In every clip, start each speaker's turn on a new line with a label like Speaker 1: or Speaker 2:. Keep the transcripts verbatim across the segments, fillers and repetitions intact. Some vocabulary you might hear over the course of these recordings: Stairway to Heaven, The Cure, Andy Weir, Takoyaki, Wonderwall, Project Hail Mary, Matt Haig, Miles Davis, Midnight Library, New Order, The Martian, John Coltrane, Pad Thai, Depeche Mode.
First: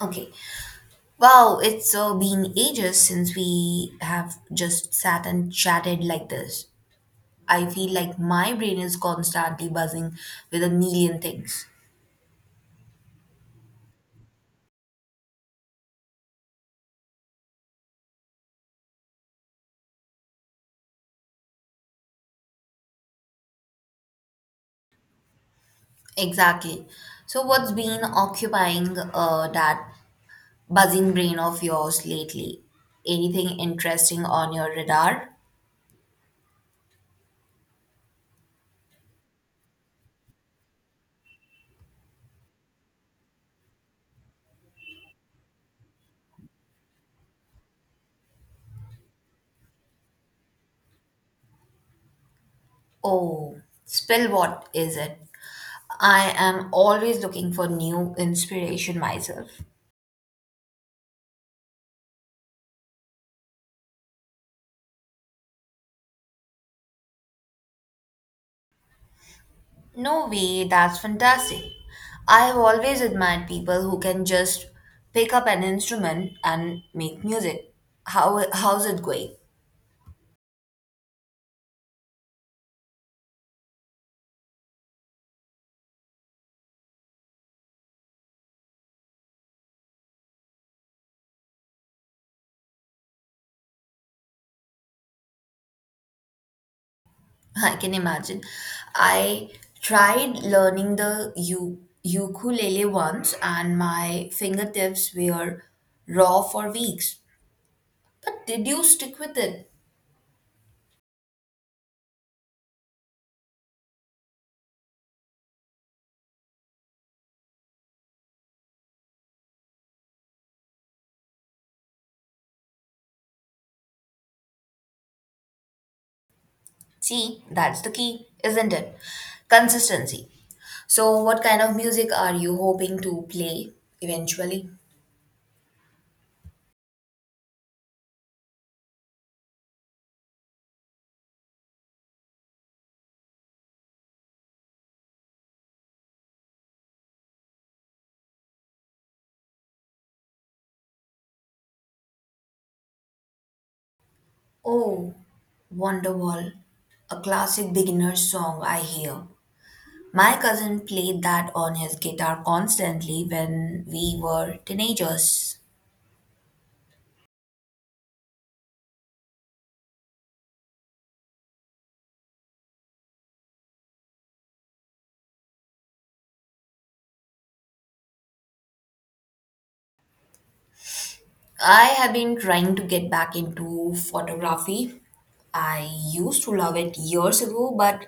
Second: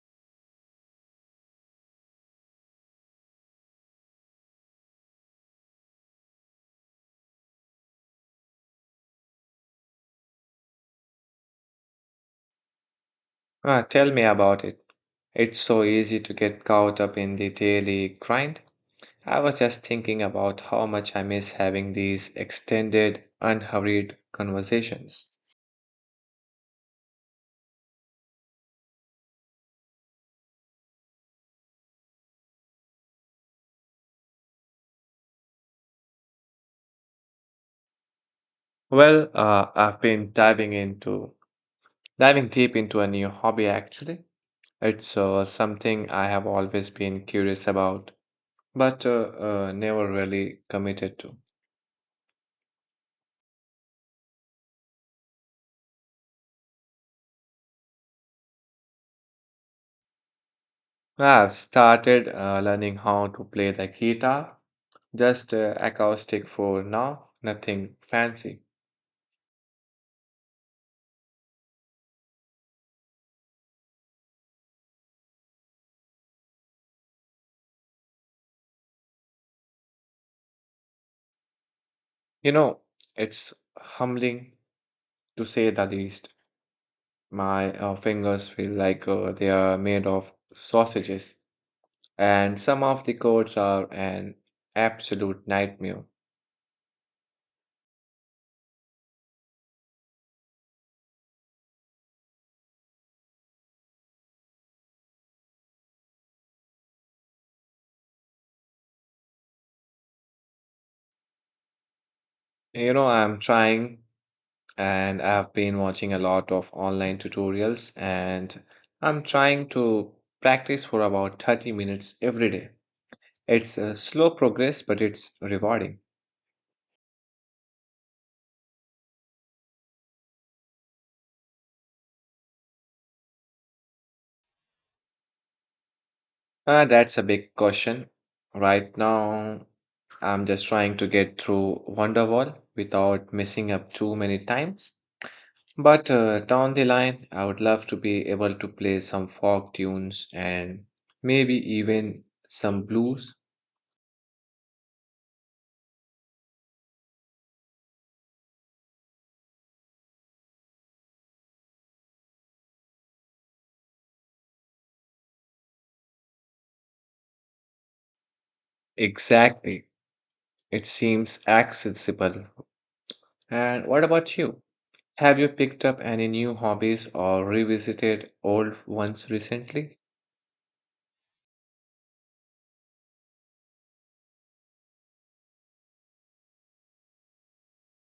Speaker 1: Okay. Wow, it's uh, been ages since we have just sat and chatted like this. I feel like my brain is constantly buzzing with a million things.
Speaker 2: Ah, tell me about it. It's so easy to get caught up in the daily grind. I was just thinking about how much I miss having these extended, unhurried conversations.
Speaker 1: Exactly. So, what's been occupying uh, that buzzing brain of yours lately? Anything interesting on your radar?
Speaker 2: Well, uh, I've been diving into diving deep into a new hobby actually. It's uh, something I have always been curious about, but uh, uh, never really committed to.
Speaker 1: Oh, spill, what is it? I am always looking for new inspiration myself.
Speaker 2: I've started uh, learning how to play the guitar. Just uh, acoustic for now, nothing fancy.
Speaker 1: No way, that's fantastic. I have always admired people who can just pick up an instrument and make music. How how's it going?
Speaker 2: You know, it's humbling to say the least. My uh, fingers feel like uh, they are made of sausages, and some of the chords are an absolute nightmare.
Speaker 1: I can imagine. I tried learning the u- ukulele once and my fingertips were raw for weeks. But did you stick with it?
Speaker 2: You know, I'm trying, and I've been watching a lot of online tutorials, and I'm trying to practice for about thirty minutes every day. It's a slow progress, but it's rewarding.
Speaker 1: See, that's the key, isn't it? Consistency. So, what kind of music are you hoping to play eventually?
Speaker 2: Uh, that's a big question. Right now, I'm just trying to get through Wonderwall without messing up too many times. But uh, down the line, I would love to be able to play some folk tunes and maybe even some blues.
Speaker 1: Oh, Wonderwall, a classic beginner song I hear. My cousin played that on his guitar constantly when we were teenagers.
Speaker 2: Exactly. It seems accessible. And what about you? Have you picked up any new hobbies or revisited old ones recently?
Speaker 1: I have been trying to get back into photography. I used to love it years ago, but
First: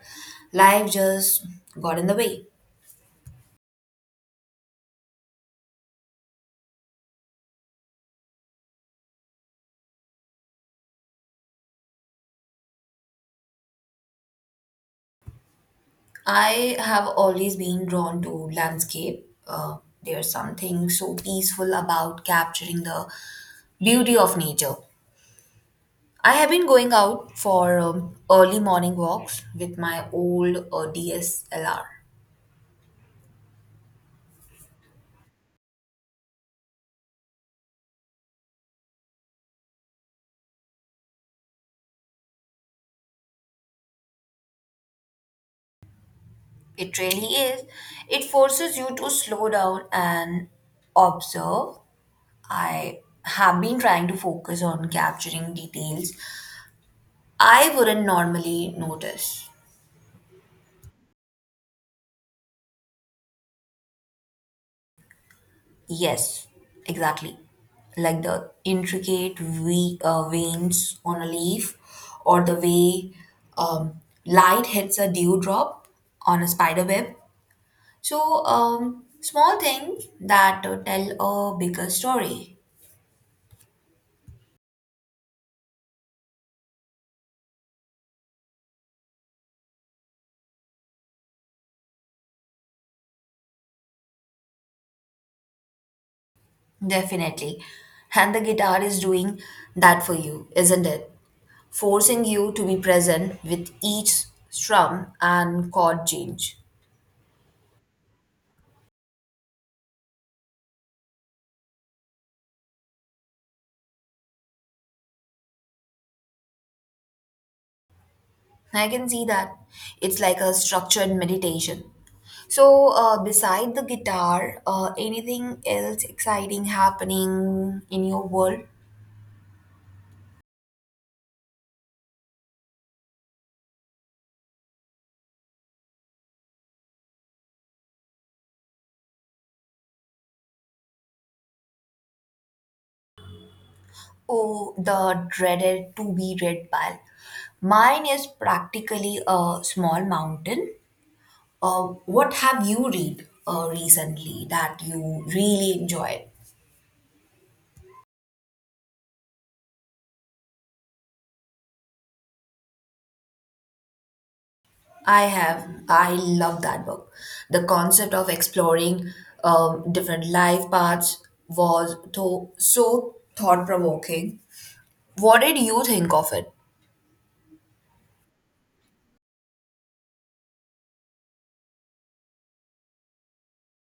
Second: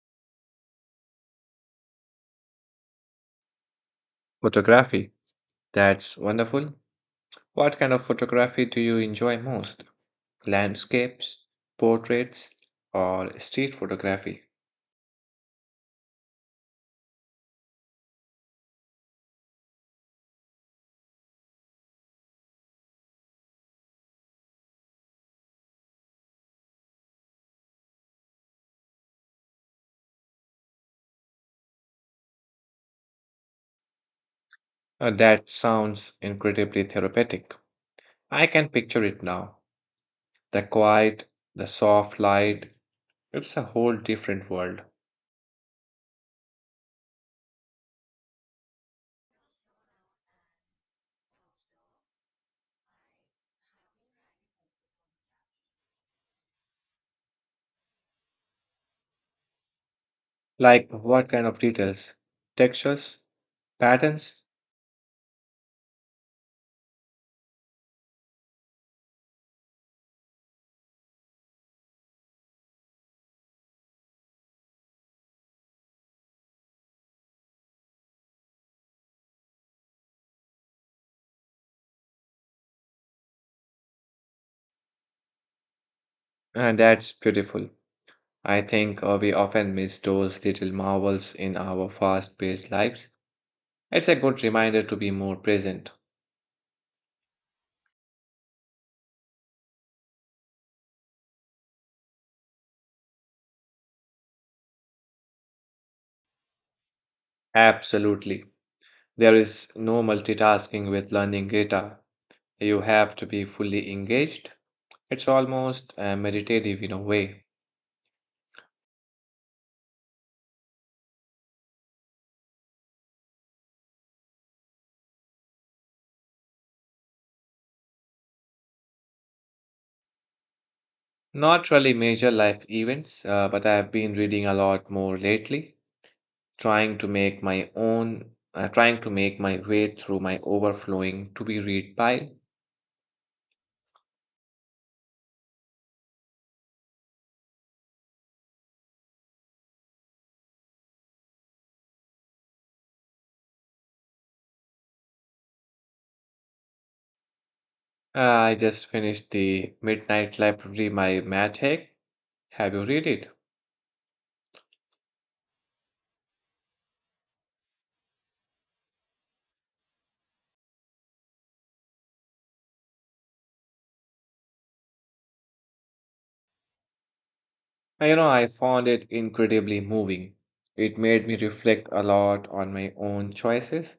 Speaker 1: life just got in the way.
Speaker 2: Photography. That's wonderful. What kind of photography do you enjoy most? Landscapes, portraits, or street photography?
Speaker 1: I have always been drawn to landscape. Uh, there's something so peaceful about capturing the beauty of nature. I have been going out for um, early morning walks with my old uh, D S L R.
Speaker 2: Uh, that sounds incredibly therapeutic. I can picture it now. The quiet, the soft light, it's a whole different world.
Speaker 1: It really is. It forces you to slow down and observe. I have been trying to focus on capturing details I wouldn't normally notice.
Speaker 2: Like what kind of details? Textures? Patterns?
Speaker 1: Yes, exactly. Like the intricate ve- uh, veins on a leaf or the way um, light hits a dewdrop on a spider web. So, um, small things that uh, tell a bigger story,
Speaker 2: And that's beautiful. I think uh, we often miss those little marvels in our fast paced lives. It's a good reminder to be more present.
Speaker 1: definitely. And the guitar is doing that for you, isn't it? Forcing you to be present with each strum and chord change.
Speaker 2: Absolutely. There is no multitasking with learning guitar. You have to be fully engaged. It's almost uh, meditative in a way.
Speaker 1: I can see that. It's like a structured meditation. So, uh, beside the guitar, uh, anything else exciting happening in your world?
Speaker 2: Not really major life events, uh, but I have been reading a lot more lately, trying to make my own, uh, trying to make my way through my overflowing to be read pile.
Speaker 1: Oh, the dreaded to be read pile. Mine is practically a small mountain. Uh, what have you read uh, recently that you really enjoyed?
Speaker 2: Uh, I just finished the Midnight Library by Matt Haig. Have you read it?
Speaker 1: I have. I love that book. The concept of exploring um, different life paths was tho- so thought provoking. What did you think of it?
Speaker 2: Uh, You know, I found it incredibly moving. It made me reflect a lot on my own choices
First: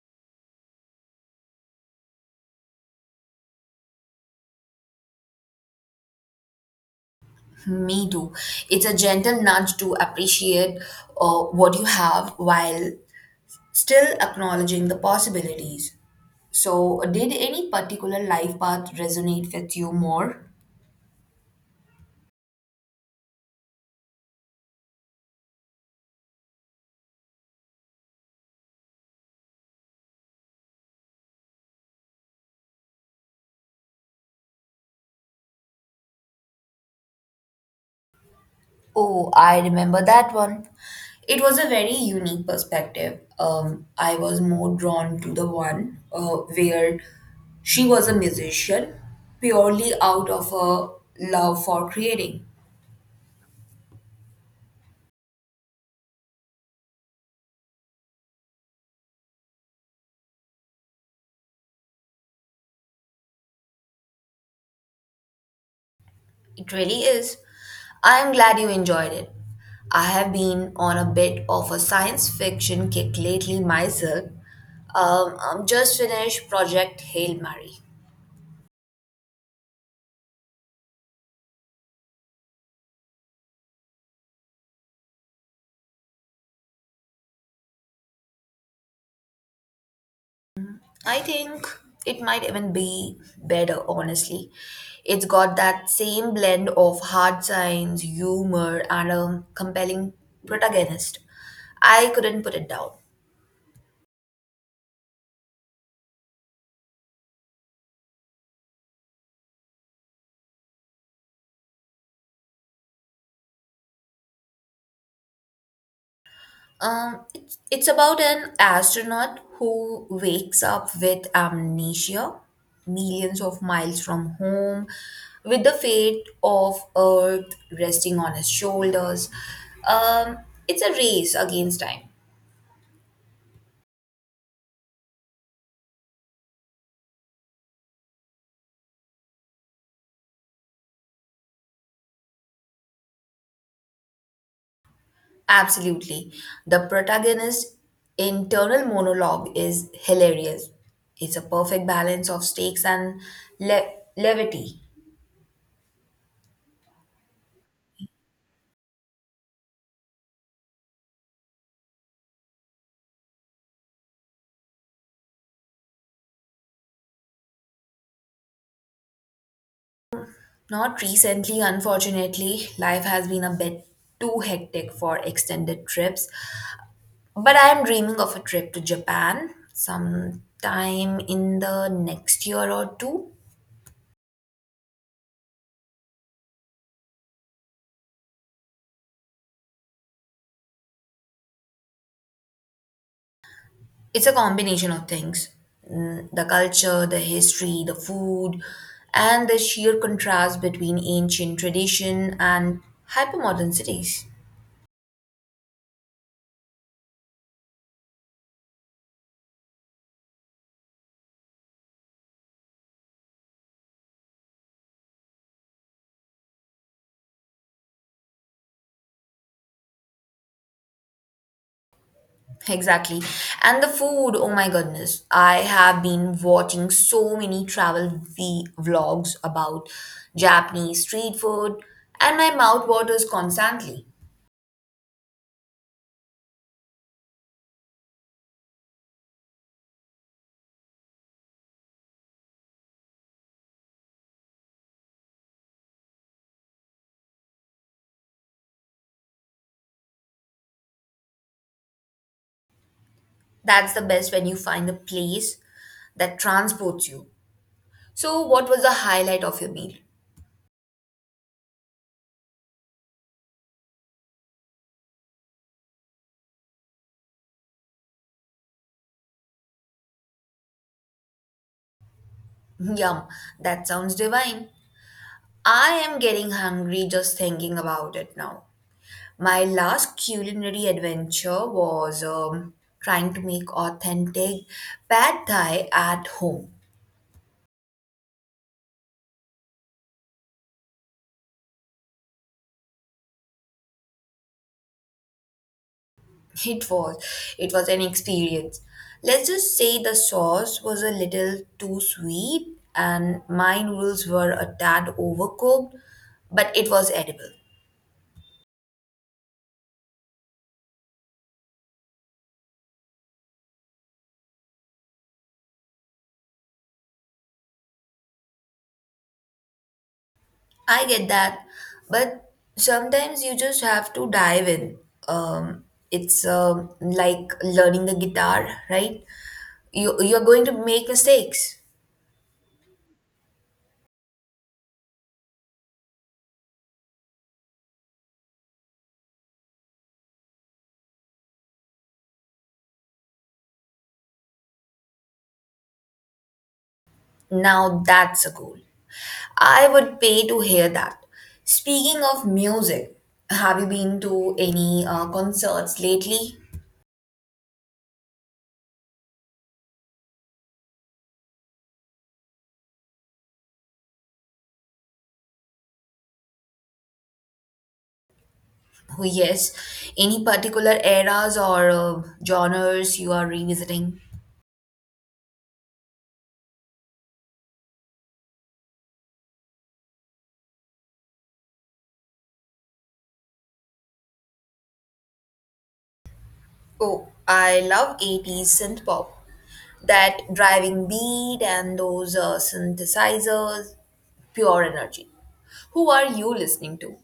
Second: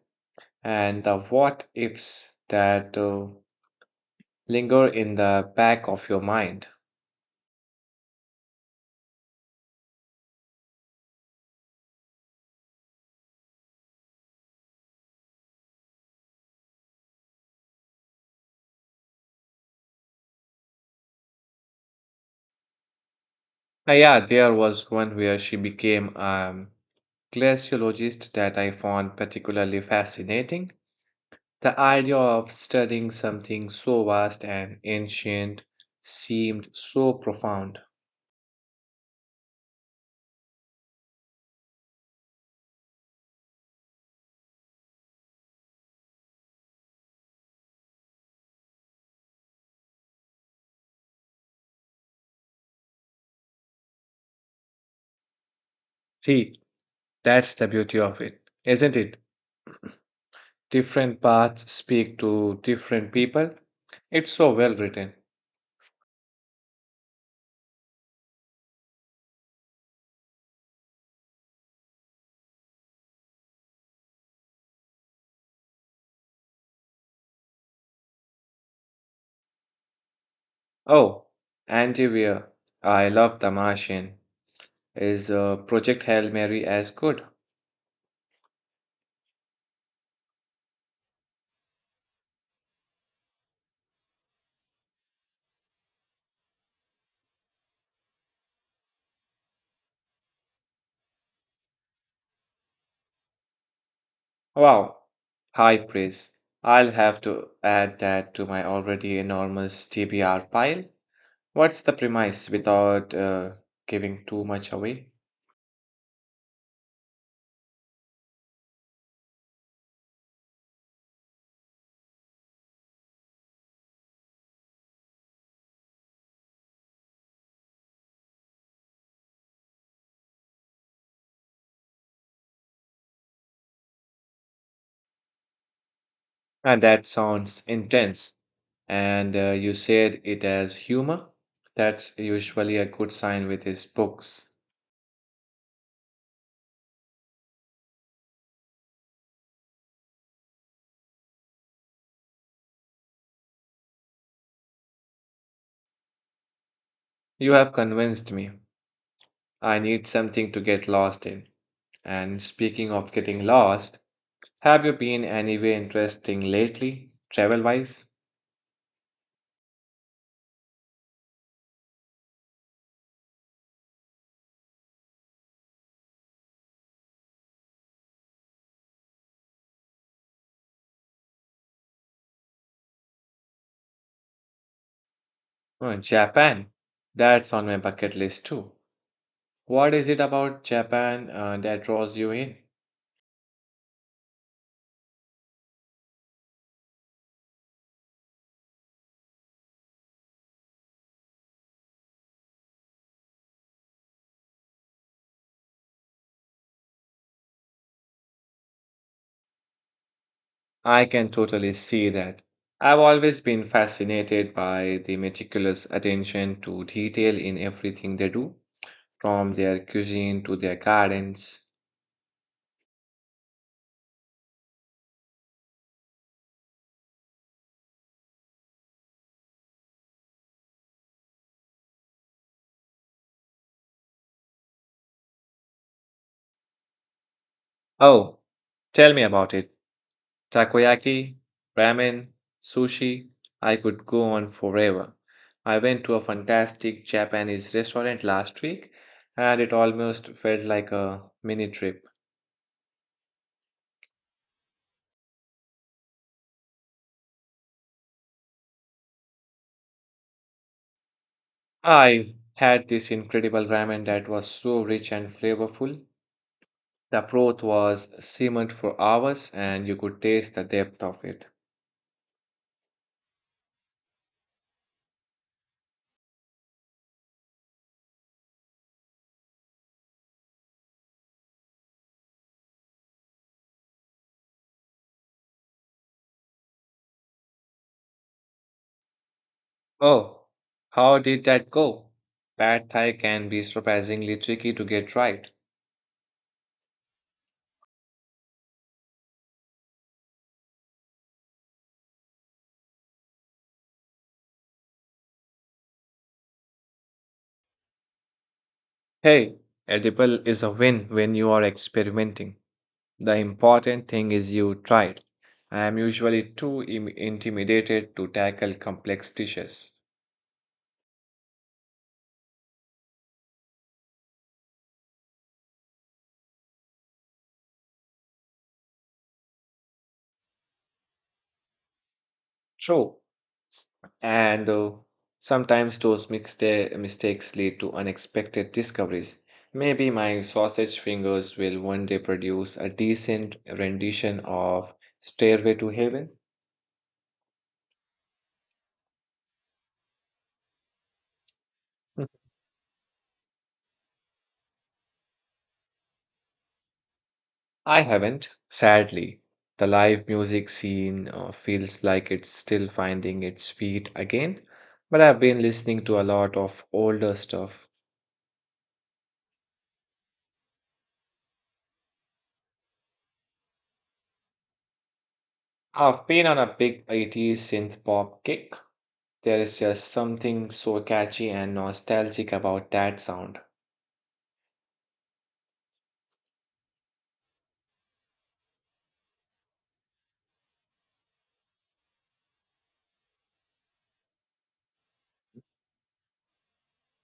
Speaker 2: and the what ifs that uh, linger in the back of your mind.
Speaker 1: Me too. It's a gentle nudge to appreciate uh, what you have while still acknowledging the possibilities. So, did any particular life path resonate with you more?
Speaker 2: Ah, yeah, there was one where she became a glaciologist that I found particularly fascinating. The idea of studying something so vast and ancient seemed so profound.
Speaker 1: Oh, I remember that one. It was a very unique perspective. Um, I was more drawn to the one uh, where she was a musician purely out of a love for creating.
Speaker 2: See, that's the beauty of it, isn't it? Different paths speak to different people. It's so well written.
Speaker 1: It really is. I am glad you enjoyed it. I have been on a bit of a science fiction kick lately myself. Um, I'm just finished Project Hail Mary.
Speaker 2: Oh, Andy Weir, I love The Martian. Is uh, Project Hail Mary as good?
Speaker 1: I think it might even be better, honestly. It's got that same blend of hard science, humor, and a compelling protagonist. I couldn't put it down.
Speaker 2: Wow, high praise. I'll have to add that to my already enormous T B R pile. What's the premise without uh, giving too much away?
Speaker 1: Um, it's, it's about an astronaut who wakes up with amnesia, millions of miles from home, with the fate of Earth resting on his shoulders. Um, it's a race against time.
Speaker 2: And that sounds intense. And uh, you said it as humor? That's usually a good sign with his books.
Speaker 1: Absolutely. The protagonist's internal monologue is hilarious. It's a perfect balance of stakes and le- levity.
Speaker 2: You have convinced me. I need something to get lost in. And speaking of getting lost, have you been anywhere interesting lately, travel wise?
Speaker 1: Not recently, unfortunately. Life has been a bit too hectic for extended trips. But I am dreaming of a trip to Japan sometime in the next year or two.
Speaker 2: Oh, Japan. That's on my bucket list too. What is it about Japan uh, that draws you in?
Speaker 1: It's a combination of things. Mm, the culture, the history, the food, and the sheer contrast between ancient tradition and hypermodern cities.
Speaker 2: I can totally see that. I've always been fascinated by the meticulous attention to detail in everything they do, from their cuisine to their gardens.
Speaker 1: Exactly. And the food, oh my goodness. I have been watching so many travel v- vlogs about Japanese street food, and my mouth waters constantly.
Speaker 2: Oh, tell me about it. Takoyaki, ramen, sushi, I could go on forever. I went to a fantastic Japanese restaurant last week and it almost felt like a mini trip.
Speaker 1: That's the best when you find a place that transports you. So, what was the highlight of your meal?
Speaker 2: I had this incredible ramen that was so rich and flavorful. The broth was simmered for hours and you could taste the depth of it.
Speaker 1: Yum, that sounds divine. I am getting hungry just thinking about it now. My last culinary adventure was um, trying to make authentic pad thai at home.
Speaker 2: Oh, how did that go? Pad Thai can be surprisingly tricky to get right.
Speaker 1: It was it was an experience. Let's just say the sauce was a little too sweet and my noodles were a tad overcooked, but it was edible.
Speaker 2: Hey, edible is a win when you are experimenting. The important thing is you tried. I am usually too im- intimidated to tackle complex dishes.
Speaker 1: I get that, but sometimes you just have to dive in. Um, it's um like learning the guitar, right? You you're going to make mistakes.
Speaker 2: True. And uh, sometimes those mixta- mistakes lead to unexpected discoveries. Maybe my sausage fingers will one day produce a decent rendition of Stairway to Heaven.
Speaker 1: Now that's a goal. I would pay to hear that. Speaking of music, have you been to any uh, concerts lately?
Speaker 2: I haven't, sadly. The live music scene uh, feels like it's still finding its feet again, but I've been listening to a lot of older stuff.
Speaker 1: Oh, yes. Any particular eras or uh, genres you are revisiting?
Speaker 2: I've been on a big eighties synth pop kick. There is just something so catchy and nostalgic about that sound.
Speaker 1: Oh, I love eighties synth pop. That driving beat and those uh, synthesizers, pure energy. Who are you listening to?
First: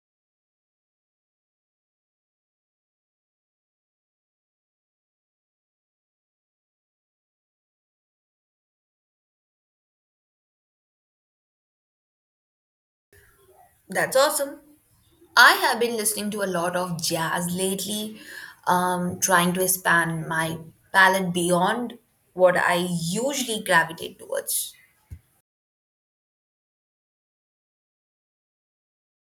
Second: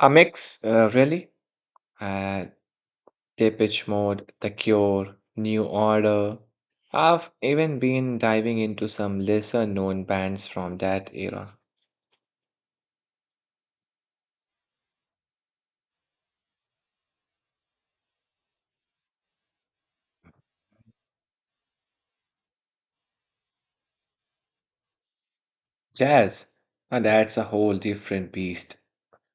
Speaker 2: A mix, uh, really. Uh, Depeche Mode, The Cure, New Order. I've even been diving into some lesser known bands from that era.
Speaker 1: That's awesome. I have been listening to a lot of jazz lately, um, trying to expand my palette beyond what I usually gravitate towards.
Speaker 2: Jazz. And that's a whole different beast.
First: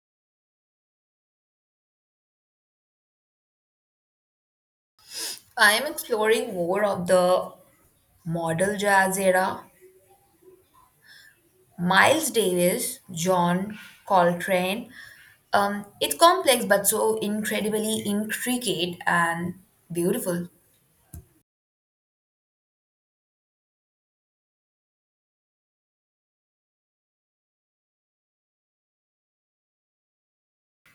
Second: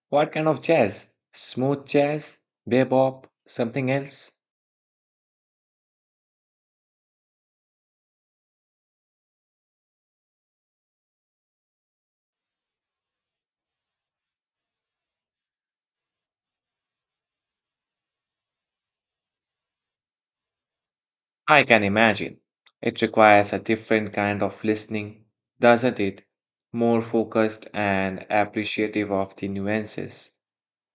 Speaker 2: What kind of jazz? Smooth jazz? Bebop? Something else?
Speaker 1: I am exploring more of the modal jazz era, Miles Davis, John Coltrane. Um, it's complex but so incredibly intricate and beautiful.
Speaker 2: I can imagine. It requires a different kind of listening, doesn't it? More focused and appreciative of the nuances.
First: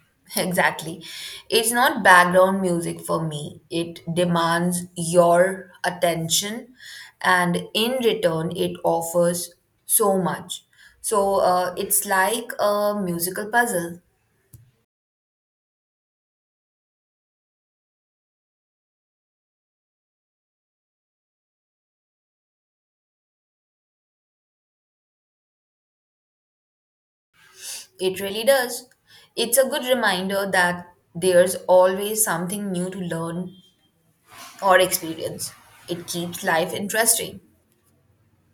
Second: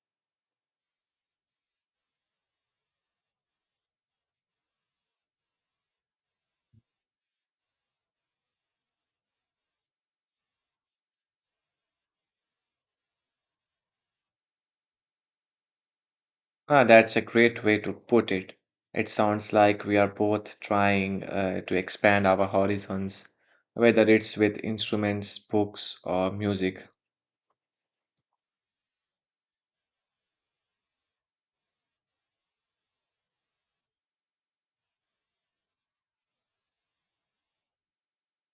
Speaker 1: Exactly. It's not background music for me. It demands your attention, and in return, it offers so much. So uh, it's like a musical puzzle.
Speaker 2: Ah, that's a great way to put it. It sounds like we are both trying uh, to expand our horizons, whether it's with instruments, books, or music.
Speaker 1: It really does. It's a good reminder that there's always something new to learn or experience. It keeps life interesting.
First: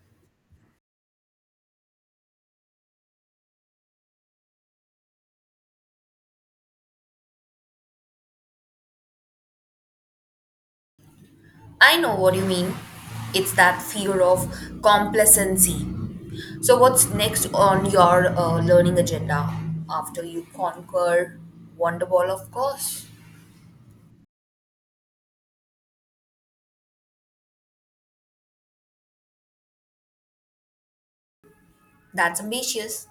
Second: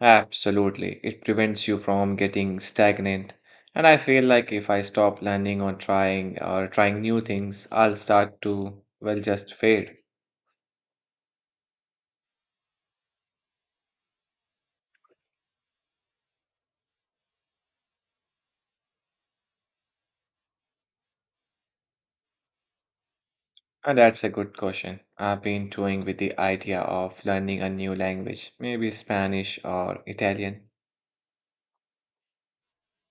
Speaker 2: Absolutely. It prevents you from getting stagnant. And I feel like if I stop landing on trying or trying new things, I'll start to, well, just fade.
Speaker 1: I know what you mean. It's that fear of complacency. So, what's next on your uh, learning agenda after you conquer Wonderball, of course?
Speaker 2: And that's a good question. I've been toying with the idea of learning a new language, maybe Spanish or Italian.
Speaker 1: That's ambitious.